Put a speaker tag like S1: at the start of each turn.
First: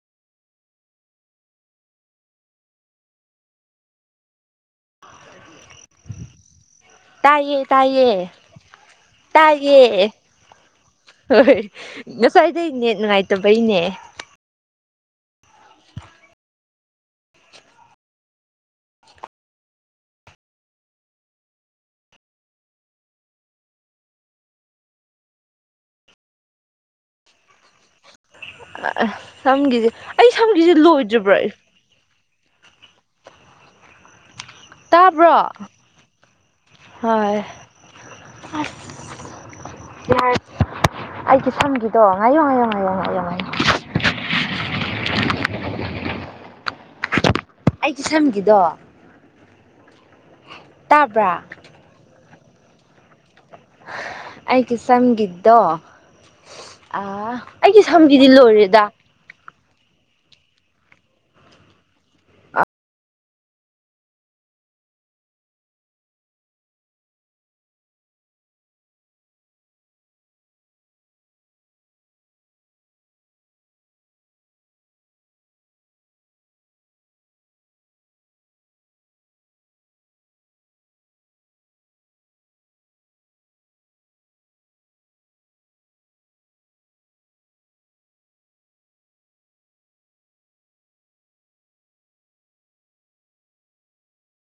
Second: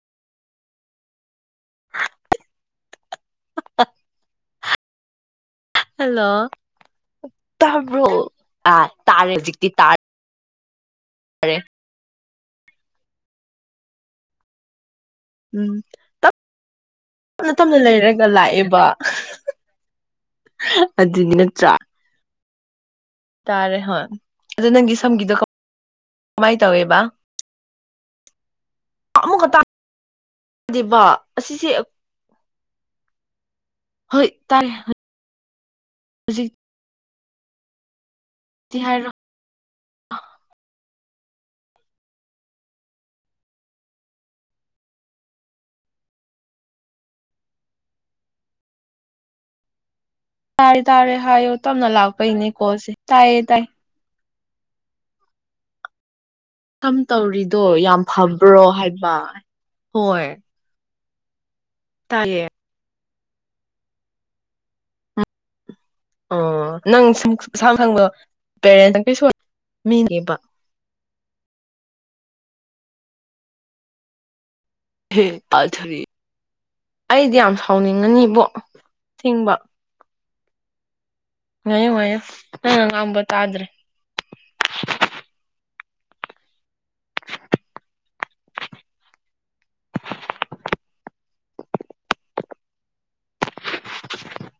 S1: [unintelligible] hello
S2: ꯇꯥꯏꯌꯦ
S1: ꯇꯕ꯭ꯔꯣ
S2: ꯇꯥꯏꯌꯦ
S1: ꯑ ꯇꯔ ꯑꯦꯖꯤꯛꯇ ꯇꯔ
S2: ꯇꯥꯏꯌꯦ ꯍꯣꯏ ꯉꯁꯥꯏꯗꯩꯅꯦ ꯅꯨꯡꯉꯥꯏꯇꯕꯩꯅꯦ
S1: ꯎꯝ ꯇꯞꯅ ꯇꯞꯅ ꯂꯩꯔꯒ ꯂꯥꯛꯑꯦꯕ ꯑꯗꯨꯗꯤ ꯅꯠꯇ꯭ꯔꯥ ꯇꯥꯔꯦ ꯍꯣꯏ ꯑꯗꯨ ꯅꯪꯒꯤ ꯁꯝꯒꯤꯗꯣ ꯀꯃꯥꯏꯅ ꯇꯧꯋꯦꯕ ꯑꯃꯨꯛꯀ
S2: ꯁꯝꯒꯤꯁꯦ ꯑꯩ ꯁꯝꯒꯤꯁꯦ
S1: ꯇꯥꯗꯦꯕ
S2: ꯂꯣꯏꯗ꯭ꯔꯤꯕ꯭ꯔꯣ ꯑꯩ
S1: ꯑꯁꯤꯁꯦ ꯍ ꯇꯥꯏꯔꯦ
S2: ꯇꯥꯕ꯭ꯔꯣ ꯍꯣꯏ
S1: ꯇꯤꯍꯔ
S2: ꯌꯥꯍ ꯑꯩꯒꯤ ꯁꯝꯒꯤꯗꯣ ꯉꯥꯏꯌꯣ ꯉꯌꯣ ꯉꯥꯌꯣ ꯉꯥꯏꯌꯣ ꯉꯥꯏꯌꯣ
S1: [unintelligible]
S2: ꯑꯩꯒꯤ ꯁꯝꯒꯤꯗꯣ
S1: ꯇꯥꯔꯦ ꯇꯥꯔꯦ
S2: ꯇꯥꯕ꯭ꯔꯥ
S1: ꯍꯥꯏꯌꯣ ꯇꯞꯅ ꯂꯥꯛꯄꯩꯅꯦꯀꯣ ꯁꯤꯦ ꯇꯥꯏꯌꯦ ꯇꯥꯏ
S2: ꯑꯩꯒꯤ ꯁꯒꯗꯣ
S1: ꯀꯝ ꯇꯧꯔꯤꯗꯣ ꯌꯥꯝ
S2: ꯁꯝꯒꯤꯗꯤ
S1: ꯐꯕ꯭ꯔꯣ
S2: ꯂꯣꯏꯔꯦꯗ
S1: ꯍꯥꯏꯕ ꯍꯣꯏ ꯇꯑꯦ ꯑꯣ ꯅꯪ ꯁꯨꯝ ꯏꯁꯁꯥꯝ ꯈꯪꯗꯣ ꯄꯦꯔꯦꯟ ꯅꯪ ꯀꯩ ꯁꯣꯟ ꯃꯤꯅꯦꯕ ꯍ ꯄꯥꯜꯊꯔꯤ ꯑꯩꯗꯤ ꯌꯥꯝ ꯁꯥꯎꯅꯤꯡꯉꯅꯤꯕꯣ ꯊꯤꯡꯕ ꯑꯌꯣ ꯑꯌꯣ ꯑ ꯉꯝꯕꯠꯇꯥ꯭ꯔꯦ [unintelligible]